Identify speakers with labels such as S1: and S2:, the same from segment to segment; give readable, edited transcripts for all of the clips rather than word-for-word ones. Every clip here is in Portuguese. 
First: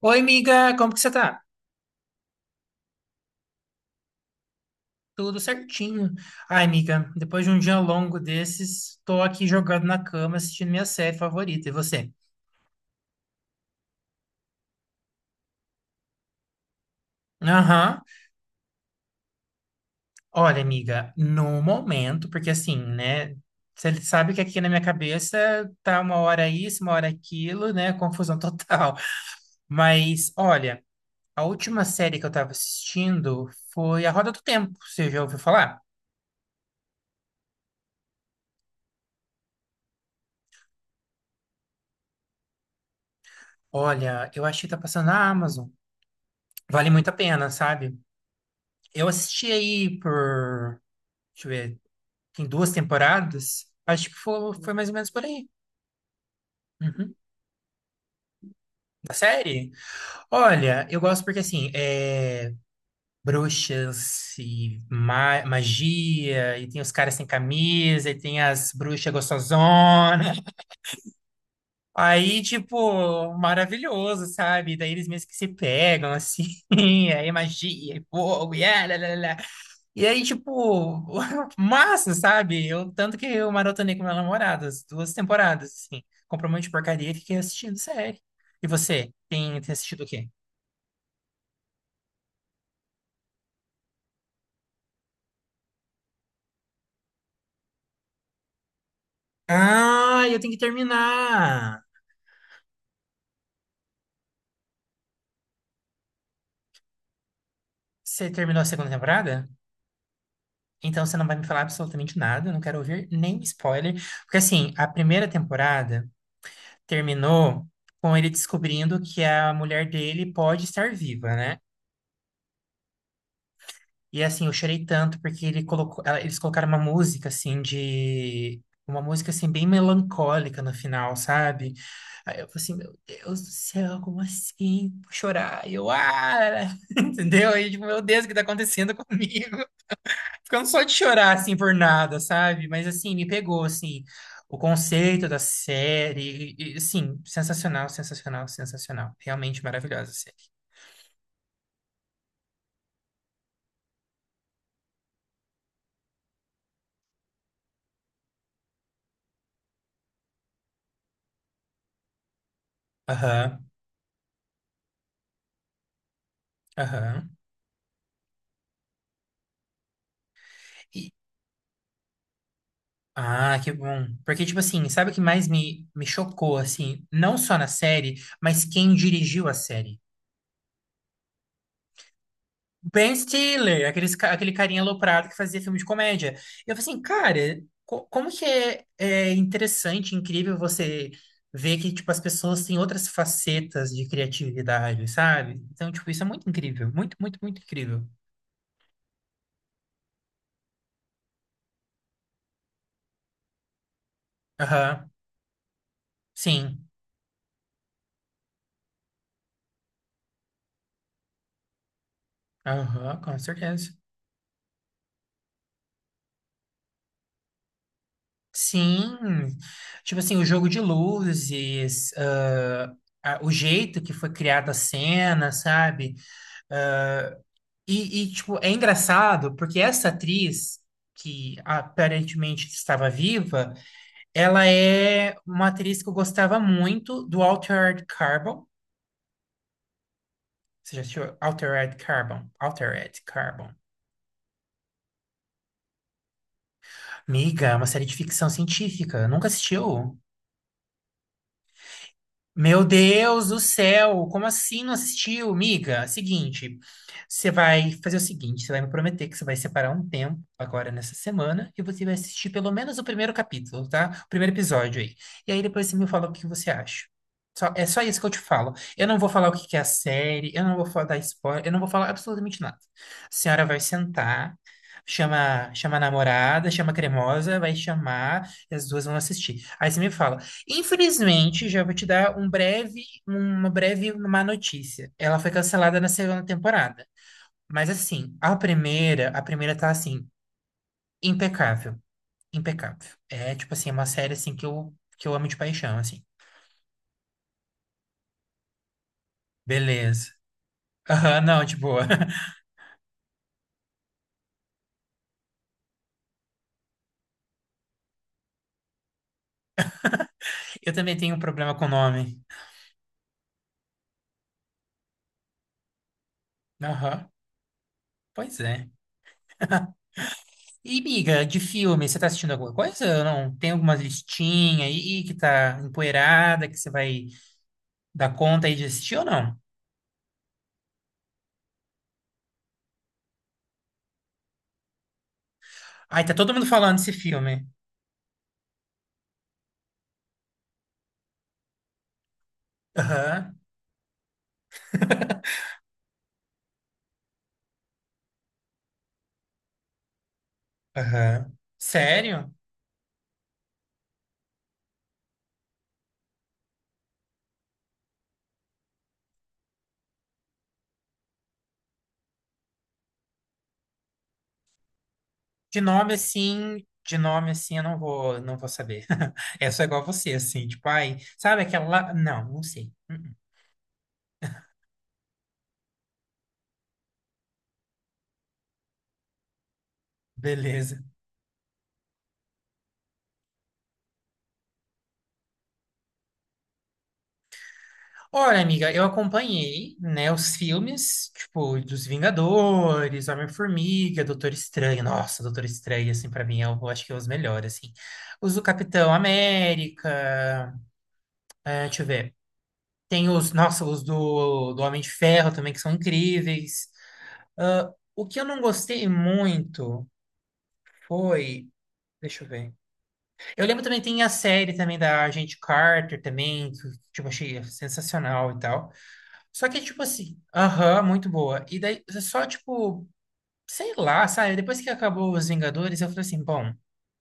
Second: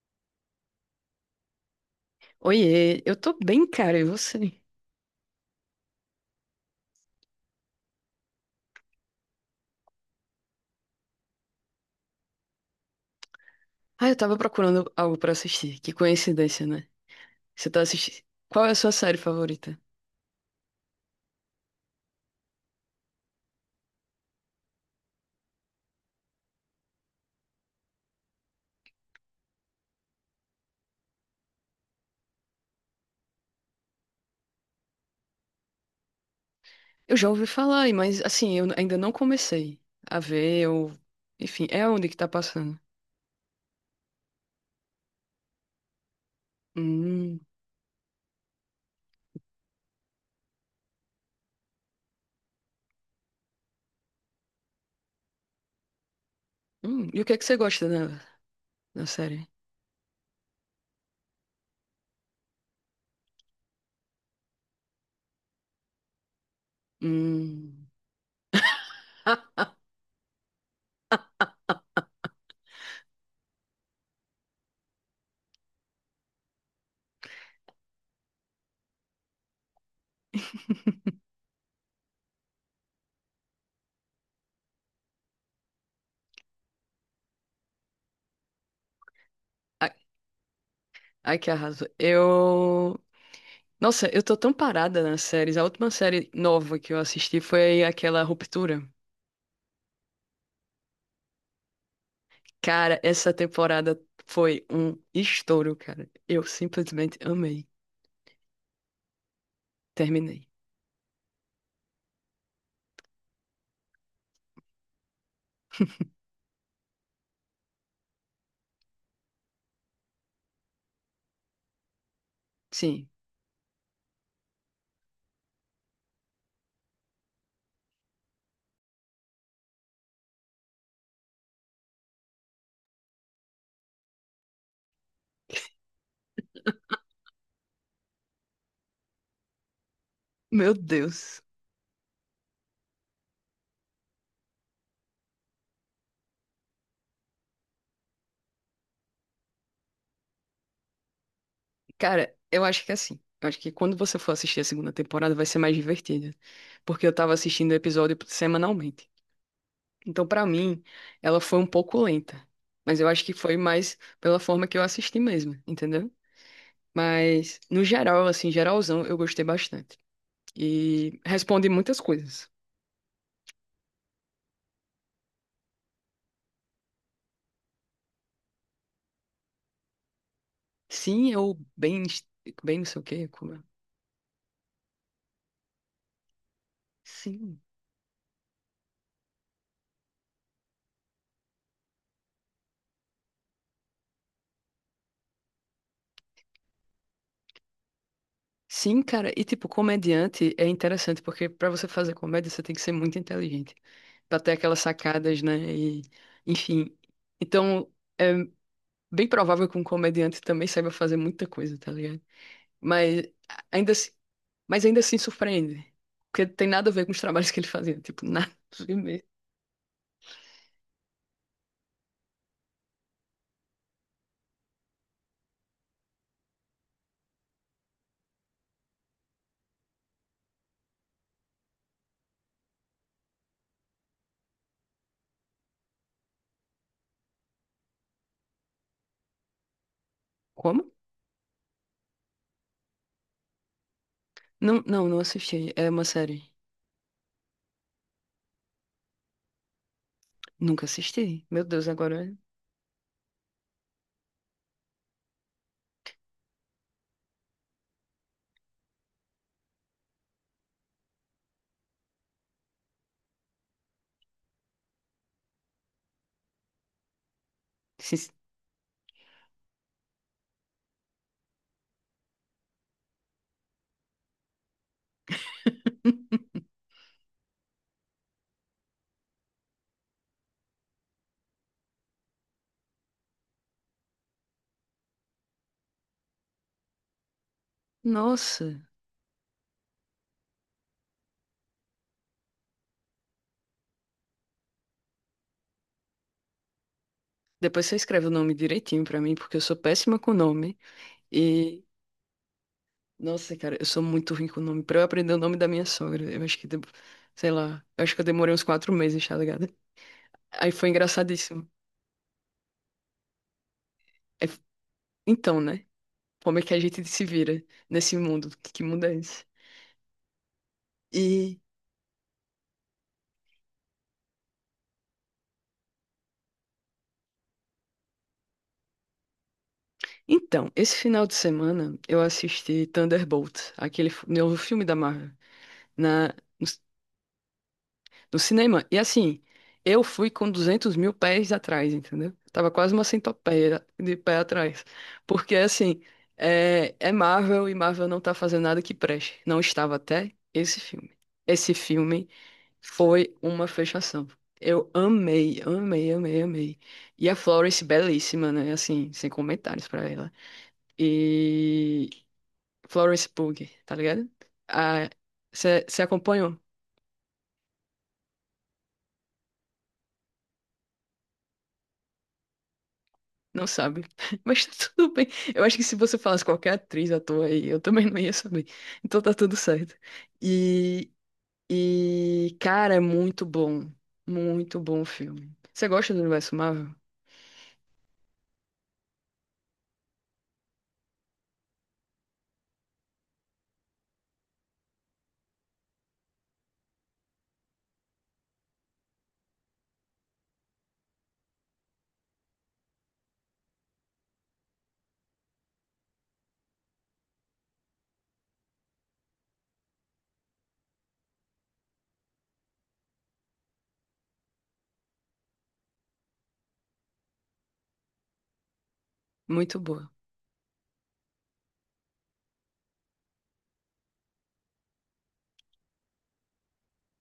S1: Oi, amiga, como que você tá?
S2: Oiê, eu tô bem, cara, e você?
S1: Tudo certinho. Ai, amiga, depois de um dia longo desses, tô aqui jogado na cama assistindo minha série favorita. E você?
S2: Ah, eu tava procurando algo pra assistir. Que coincidência, né? Você tá
S1: Aham.
S2: assistindo. Qual é a sua série favorita?
S1: Olha, amiga, no momento, porque assim, né? Você sabe que aqui na minha cabeça tá uma hora isso, uma hora aquilo, né? Confusão total. Mas, olha, a última série que eu tava assistindo foi A Roda do Tempo. Você já ouviu falar?
S2: Eu já ouvi falar, mas assim, eu ainda não comecei a ver, Enfim, é onde que tá passando.
S1: Olha, eu achei que tá passando na Amazon. Vale muito a
S2: Hum,
S1: pena, sabe? Eu assisti aí por, deixa eu ver, tem duas temporadas. Acho que foi, foi mais ou menos por aí. Uhum.
S2: E o que é que você gosta da
S1: Da
S2: série?
S1: série? Olha, eu gosto porque assim, é bruxas e magia, e tem os caras sem
S2: Hum.
S1: camisa, e tem as bruxas
S2: Ah,
S1: gostosonas. Aí, tipo, maravilhoso, sabe? Daí eles mesmo que se pegam, assim, aí é magia, e fogo, e ah, lá, lá, lá. E aí, tipo, massa, sabe? Eu, tanto que eu maratonei com meu namorado, as duas temporadas, assim. Comprou um monte de porcaria e fiquei assistindo série. E você, tem, tem
S2: ai,
S1: assistido o quê?
S2: ai, que arraso. Nossa, eu tô tão parada nas séries. A última série nova que eu assisti foi aquela Ruptura.
S1: Ah, eu tenho que terminar!
S2: Cara, essa temporada foi um estouro, cara. Eu simplesmente amei.
S1: Você terminou a segunda temporada?
S2: Terminei.
S1: Então você não vai me falar absolutamente nada, eu não quero ouvir nem spoiler. Porque, assim, a primeira temporada terminou com ele descobrindo que a mulher dele pode estar viva, né?
S2: Sim.
S1: E assim, eu chorei tanto porque ele colocou, eles colocaram uma música assim de uma música assim bem melancólica no final, sabe? Aí eu falei assim, meu Deus do céu, como assim? Vou chorar. E eu, ah, entendeu? Aí, tipo, meu Deus, o que tá acontecendo comigo? Ficando
S2: Meu
S1: só de chorar
S2: Deus.
S1: assim por nada, sabe? Mas assim, me pegou assim o conceito da série, e, assim, sensacional, sensacional, sensacional. Realmente maravilhosa a série.
S2: Cara, eu acho que é assim. Eu acho que quando você for assistir a segunda temporada vai ser mais divertida. Porque eu tava assistindo o episódio semanalmente. Então, pra mim, ela foi um pouco lenta. Mas eu acho que foi
S1: Aham,
S2: mais pela forma que eu assisti mesmo, entendeu?
S1: aham.
S2: Mas, no geral, assim, geralzão, eu gostei bastante. E responde muitas coisas.
S1: Ah, que bom. Porque, tipo assim, sabe o que mais me chocou, assim? Não só na série, mas quem dirigiu a série.
S2: Sim, eu bem. Bem, não sei o
S1: Ben
S2: quê. Como é?
S1: Stiller, aqueles, aquele carinha aloprado que fazia filme de comédia. Eu falei assim, cara,
S2: Sim.
S1: como que é, é interessante, incrível você ver que, tipo, as pessoas têm outras facetas de criatividade, sabe? Então, tipo, isso é muito incrível. Muito, muito, muito incrível.
S2: Sim, cara. E tipo, comediante é interessante porque pra você fazer comédia você tem que ser muito inteligente, pra ter aquelas
S1: Aham,
S2: sacadas, né? E
S1: sim.
S2: enfim. Então, é bem provável que um comediante também saiba fazer muita coisa, tá ligado?
S1: Aham,
S2: Mas
S1: com
S2: a- ainda
S1: certeza.
S2: assim, mas ainda assim surpreende, porque tem nada a ver com os trabalhos que ele fazia, tipo, nada a ver
S1: Sim,
S2: mesmo.
S1: tipo assim, o jogo de luzes, ah, o jeito que foi criada a cena, sabe? E, tipo, é engraçado porque essa atriz, que aparentemente estava viva, ela é uma atriz que eu gostava muito do Altered Carbon.
S2: Como?
S1: Você já assistiu Altered Carbon? Altered Carbon.
S2: Não, não, não assisti. É uma série.
S1: Amiga, é uma série de ficção científica. Nunca assistiu?
S2: Nunca assisti. Meu Deus, agora.
S1: Meu Deus do céu, como assim não assistiu, miga? Seguinte, você vai fazer o seguinte, você vai me prometer que você vai separar um tempo agora nessa semana e você vai assistir pelo menos o primeiro capítulo, tá? O primeiro episódio aí. E aí depois você me fala o que você acha. É só isso que eu
S2: Sin-
S1: te falo. Eu não vou falar o que que é a série, eu não vou dar spoiler, eu não vou falar absolutamente nada. A senhora vai sentar, chama, chama a namorada, chama a cremosa, vai chamar e as duas vão assistir. Aí você me fala, infelizmente, já vou te dar um breve, uma breve má notícia. Ela foi cancelada na segunda temporada. Mas assim,
S2: Nossa.
S1: a primeira tá assim, impecável, impecável. É tipo assim, é uma série assim que eu amo de paixão, assim.
S2: Depois você escreve o nome direitinho pra mim, porque eu sou péssima
S1: Beleza.
S2: com nome.
S1: Aham, não, de
S2: E,
S1: boa.
S2: nossa, cara, eu sou muito ruim com o nome. Pra eu aprender o nome da minha sogra, eu acho que, sei lá, eu acho que eu demorei uns 4 meses, tá ligado? Aí foi
S1: Eu também tenho um
S2: engraçadíssimo.
S1: problema com o nome.
S2: Aí então, né? Como é que a gente se
S1: Aham,
S2: vira nesse mundo?
S1: pois
S2: Que
S1: é.
S2: mundo é esse?
S1: E, miga, de
S2: E,
S1: filme, você tá assistindo alguma coisa ou não? Tem alguma listinha aí que tá empoeirada que você vai dar conta aí de assistir ou não?
S2: então, esse final de semana eu assisti Thunderbolt, aquele novo filme da Marvel,
S1: Ai, tá
S2: na,
S1: todo mundo falando desse filme.
S2: no cinema. E assim, eu fui com 200 mil pés atrás, entendeu? Tava quase uma
S1: Aham,
S2: centopeia de pé atrás. Porque assim, é Marvel e Marvel não tá fazendo nada que preste. Não estava até esse filme.
S1: aham.
S2: Esse filme
S1: Sério?
S2: foi uma fechação. Eu amei, amei, amei, amei. E a Florence, belíssima, né? Assim, sem comentários pra ela. E Florence Pugh, tá ligado? Você acompanha?
S1: De nome assim, eu não vou, não vou saber. É só igual você, assim, tipo, ai, sabe aquela. Não, não sei. Uhum.
S2: Não sabe. Mas tá tudo bem. Eu acho que se você falasse qualquer atriz, ator aí, eu também não ia saber. Então tá tudo certo.
S1: Beleza.
S2: E, e cara, é muito bom. Muito bom o filme. Você gosta do universo Marvel?
S1: Olha, amiga, eu acompanhei, né, os filmes, tipo, dos Vingadores, Homem-Formiga, Doutor Estranho. Nossa, Doutor Estranho, assim, pra mim, eu acho que é os melhores, assim. Os do Capitão América, é, deixa eu ver. Tem os, nossa, os do, do Homem de Ferro também, que são incríveis. Ah, o que eu não gostei muito foi. Deixa eu ver. Eu lembro também, tem a série também da Agente Carter também, que tipo, achei sensacional e tal. Só
S2: Muito
S1: que, tipo
S2: boa.
S1: assim, aham, muito boa. E daí, só, tipo, sei lá, sabe? Depois que acabou Os Vingadores, eu falei assim, bom,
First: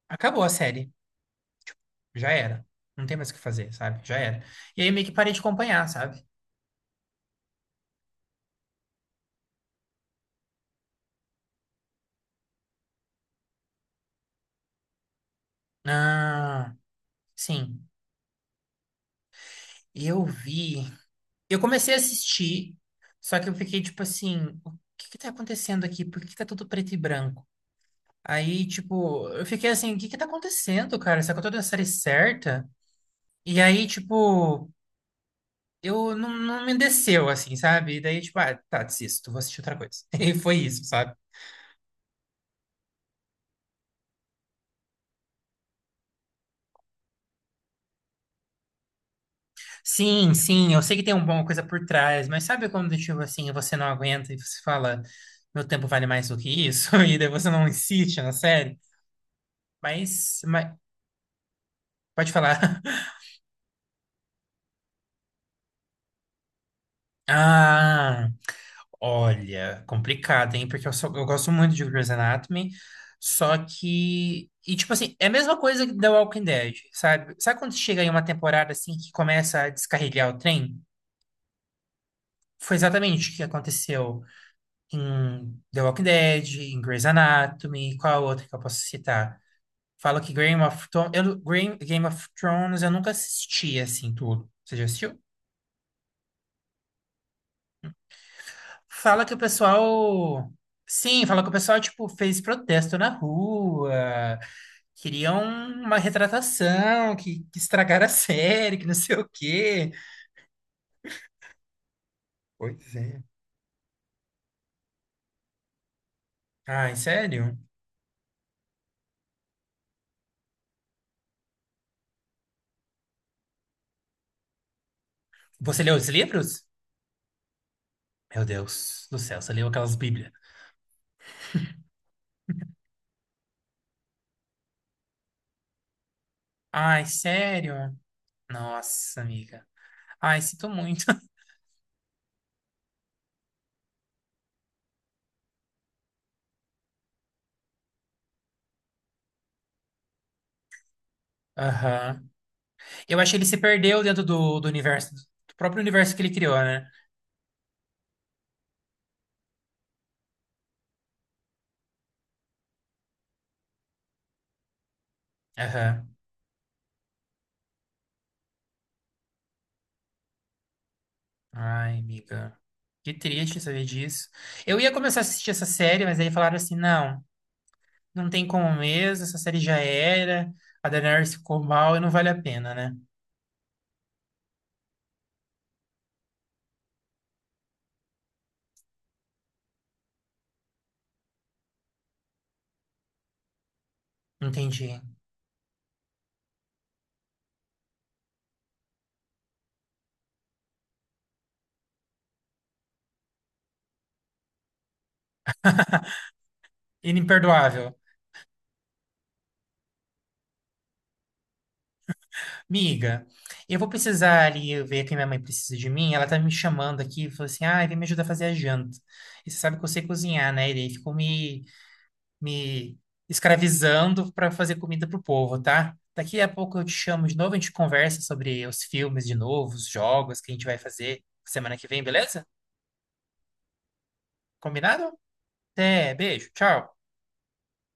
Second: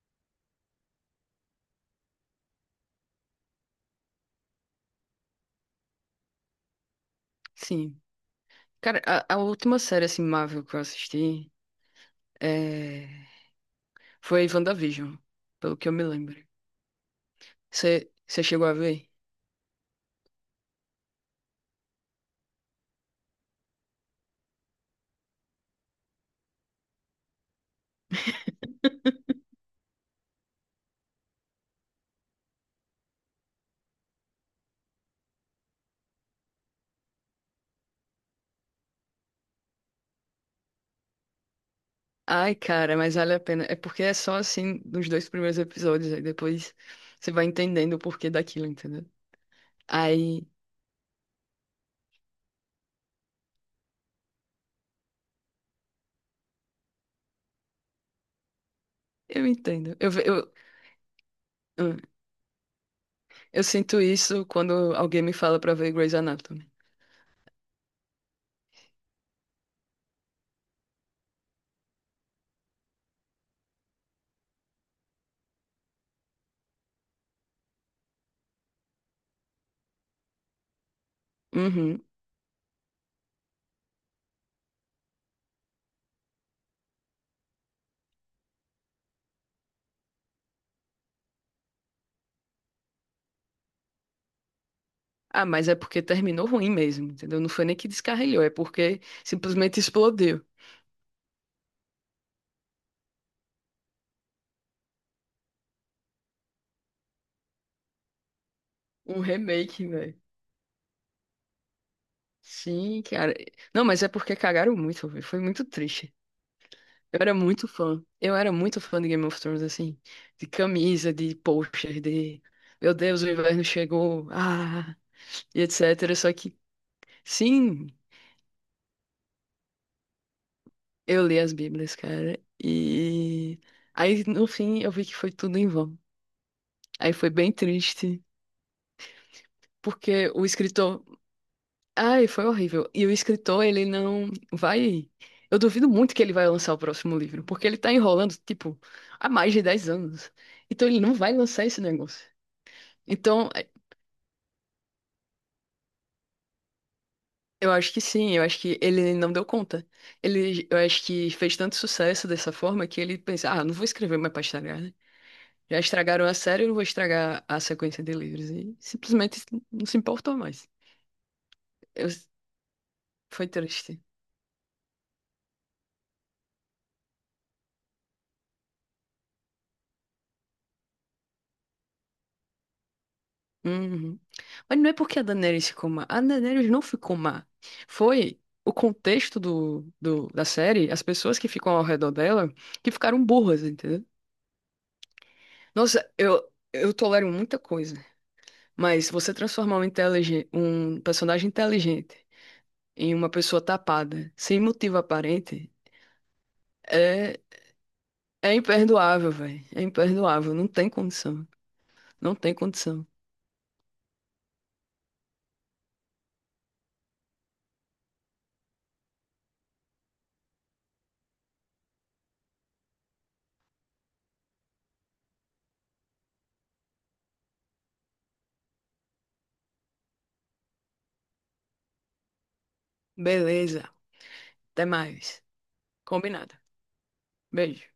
S1: acabou a série. Já era. Não tem mais o que fazer, sabe? Já era. E aí eu meio que parei de acompanhar, sabe?
S2: Sim. Cara, a última série assim, Marvel que eu assisti é... foi WandaVision, pelo que eu me lembro.
S1: Ah, sim.
S2: Você chegou a ver?
S1: Eu vi. Eu comecei a assistir, só que eu fiquei tipo assim, o que que tá acontecendo aqui? Por que que tá tudo preto e branco? Aí, tipo, eu fiquei assim, o que que tá acontecendo, cara? Será que eu tô da série certa? E aí, tipo, eu não me desceu, assim, sabe? E daí, tipo, ah, tá, desisto, vou assistir outra coisa. E foi isso, sabe?
S2: Ai, cara, mas vale a pena. É porque é só assim nos dois primeiros episódios, aí depois você vai entendendo o porquê daquilo, entendeu?
S1: Sim,
S2: Aí
S1: sim, eu sei que tem uma coisa por trás, mas sabe quando, tipo, assim, você não aguenta e você fala, meu tempo vale mais do que isso? E daí você não insiste na série?
S2: eu entendo. Eu, ve-
S1: Mas,
S2: eu,
S1: mas
S2: hum,
S1: pode falar.
S2: eu sinto isso quando alguém me fala pra ver Grey's Anatomy.
S1: Ah, olha, complicado, hein? Porque eu, só, eu gosto muito de Grey's Anatomy, só que. E, tipo assim, é a mesma coisa que The Walking Dead, sabe? Sabe quando chega em uma temporada assim que começa a descarrilhar o trem?
S2: Uhum.
S1: Foi exatamente o que aconteceu em The Walking Dead, em Grey's Anatomy, qual outra que eu posso citar? Falo que Game of Thrones. Eu, Game of Thrones eu nunca assisti assim tudo. Você já assistiu?
S2: Ah, mas é porque terminou ruim mesmo, entendeu? Não foi nem que descarrilhou, é porque
S1: Fala que o
S2: simplesmente explodiu.
S1: pessoal. Sim, fala que o pessoal, tipo, fez protesto na rua, queriam uma retratação, que estragaram a série, que não sei
S2: Um
S1: o
S2: remake,
S1: quê.
S2: velho.
S1: Pois
S2: Sim,
S1: é.
S2: cara. Não, mas é porque cagaram muito, velho. Foi muito triste.
S1: Ai,
S2: Eu era
S1: sério?
S2: muito fã. Eu era muito fã de Game of Thrones, assim. De camisa, de pôster, de. Meu Deus, o inverno chegou. Ah, e
S1: Você leu os
S2: etc. Só que.
S1: livros?
S2: Sim.
S1: Meu Deus do céu, você leu aquelas bíblias.
S2: Eu li as Bíblias, cara, e aí no fim eu vi que foi tudo em vão.
S1: Ai,
S2: Aí foi bem
S1: sério?
S2: triste,
S1: Nossa, amiga.
S2: porque
S1: Ai,
S2: o
S1: sinto
S2: escritor,
S1: muito.
S2: ai, foi horrível. E o escritor, ele não vai, eu duvido muito que ele vai lançar o próximo livro, porque ele tá enrolando, tipo, há mais de 10 anos. Então ele não vai lançar esse
S1: Aham.
S2: negócio.
S1: Eu acho que ele
S2: Então,
S1: se
S2: é,
S1: perdeu dentro do, do universo, do próprio universo que ele criou, né?
S2: eu acho que sim, eu acho que ele não deu conta. Ele, eu acho que fez tanto sucesso dessa forma que ele pensa, ah, não vou escrever mais pra estragar. Já
S1: Aham.
S2: estragaram a série, eu não vou estragar a sequência de livros. E simplesmente não se importou mais.
S1: Ai,
S2: Eu-
S1: amiga. Que
S2: Foi
S1: triste saber
S2: triste.
S1: disso. Eu ia começar a assistir essa série, mas aí falaram assim: não, não tem como mesmo, essa série já era. A Daenerys ficou mal e não vale a pena, né?
S2: Uhum. Mas não é porque a Daenerys ficou má. A Daenerys não ficou má. Foi o contexto da série, as pessoas que ficam ao redor dela, que ficaram burras, entendeu?
S1: Entendi.
S2: Nossa, eu tolero muita coisa. Mas você transformar um, um personagem inteligente em uma pessoa tapada, sem motivo aparente, é
S1: Inimperdoável.
S2: É imperdoável, velho. É imperdoável. Não tem condição. Não tem condição.
S1: Miga, eu vou precisar ali ver que minha mãe precisa de mim. Ela tá me chamando aqui falou assim: ai, vem me ajudar a fazer a janta. E você sabe que eu sei cozinhar, né? E daí ficou me escravizando para fazer comida pro povo, tá? Daqui a pouco eu te chamo de novo, a gente conversa sobre os filmes de novo, os jogos que a gente vai fazer semana que vem, beleza?
S2: Beleza. Até
S1: Combinado?
S2: mais.
S1: Até, beijo,
S2: Combinado.
S1: tchau.
S2: Beijo.